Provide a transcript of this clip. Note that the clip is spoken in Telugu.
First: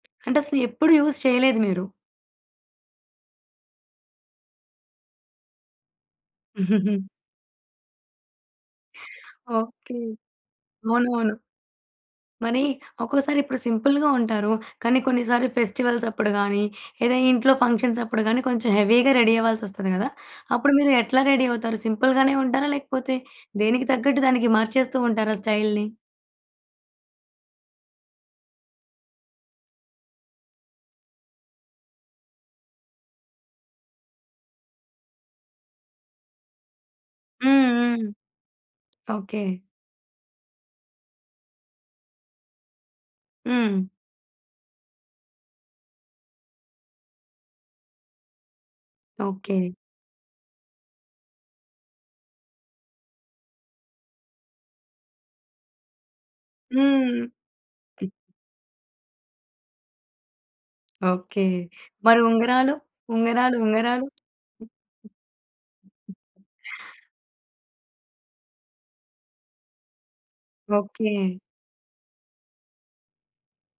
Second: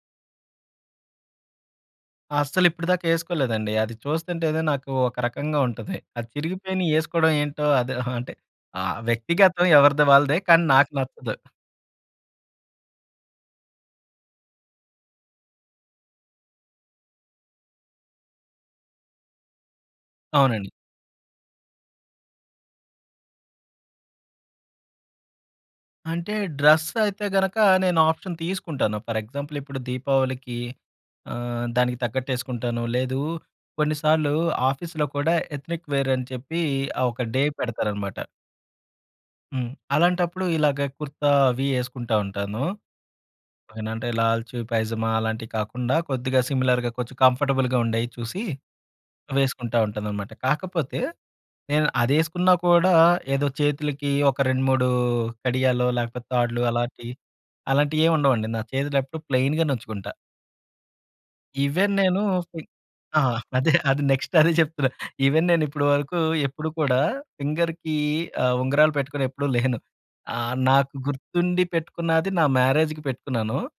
అంటే అసలు ఎప్పుడు యూజ్ చేయలేదు మీరు. అస్సలు ఇప్పటిదాకా ఎసుకోలేదండి అది చూస్తుంటే ఏదో నాకు ఒక రకంగా ఉంటది. అది చిరిగిపోయిన ఏసుకోవడం ఏంటో అది అంటే ఆ! వ్యక్తిగతం ఓకే. ఎవరిది వాళ్ళదే కానీ నాకు అవును. నచ్చదు. అవును. మరి ఒక్కోసారి ఇప్పుడు సింపుల్‌గా ఉంటారు. కానీ కొన్నిసార్లు ఫెస్టివల్స్ అప్పుడు కాని లేదా ఇంట్లో ఫంక్షన్స్‌ప్పుడు కానీ కొంచెం హెవీగా రెడీ అవ్వాల్సొస్తది కదా! అవునండి. అప్పుడు మీరు ఎట్లా రెడీ అవుతారు? సింపుల్‌గానే ఉంటారా? లేకపోతే దేనికి తగ్గట్టు దానికి మార్చేస్తూ ఉంటారా స్టైల్ని? అంటే డ్రెసైతే గనక నేను ఆప్షన్ తీసుకుంటాను. ఫర్ ఎగ్జాంపుల్ ఇప్పుడు 'దీపావళికి' ఆహ్, దానికి తగ్గట్టు ఎసుకుంటాను. లేదు కొన్నిసార్లు ఆఫీస్‌లో కూడా ఎత్నిక్ వేర్ అని చెప్పి ఆ ఒక డే హ్మ్. హ్మ్. పెడతారన్నమాట. ఓకే. హ్మ్. అలాంటప్పుడు ఇలాగ కుర్తా అవి ఎసుకుంటా ఉంటాను. హ్మ్. ఓకేనంటే లాల్చీ, పైజామా అలాంటివి కాకుండా కొద్దిగా సిమిలర్‌గా కొంచెం కంఫర్టబుల్‌గా ఉండేయి చూసి ఓకే. వేసుకుంటా ఉంటానన్నమాట. కాకపోతే నేను అదేసుకున్నా కూడా ఏదో చేతులకి ఒక 2, 3 కడియాలో లేకపోతే తాడ్లు అలాంటి‌యి హ్మ్. అలాంటి‌యేం ఉండవండి. నా చేతులేపుడు ప్లెయిన్‌గా నుంచుకుంటా. ఓకే. ఈవెన్ మరి నేను ఫి ఉంగరాలు, ఆ! ఉంగరాలు, అదే ఆది ఉంగరాలు. నెక్స్ట్ అదే చెప్తున్నా. ఈవెన్ నేను ఇప్పడు వరకు ఎప్పుడు కూడా ఫింగర్‌కి ఆహ్, ఉంగరాలు పెట్టుకొని ఎప్పుడు లేను, ఆహ్, నాకు ఓకే. గుర్తుండి పెట్టుకున్నది నా మ్యారేజ్‌కి పెట్టుకున్నాను.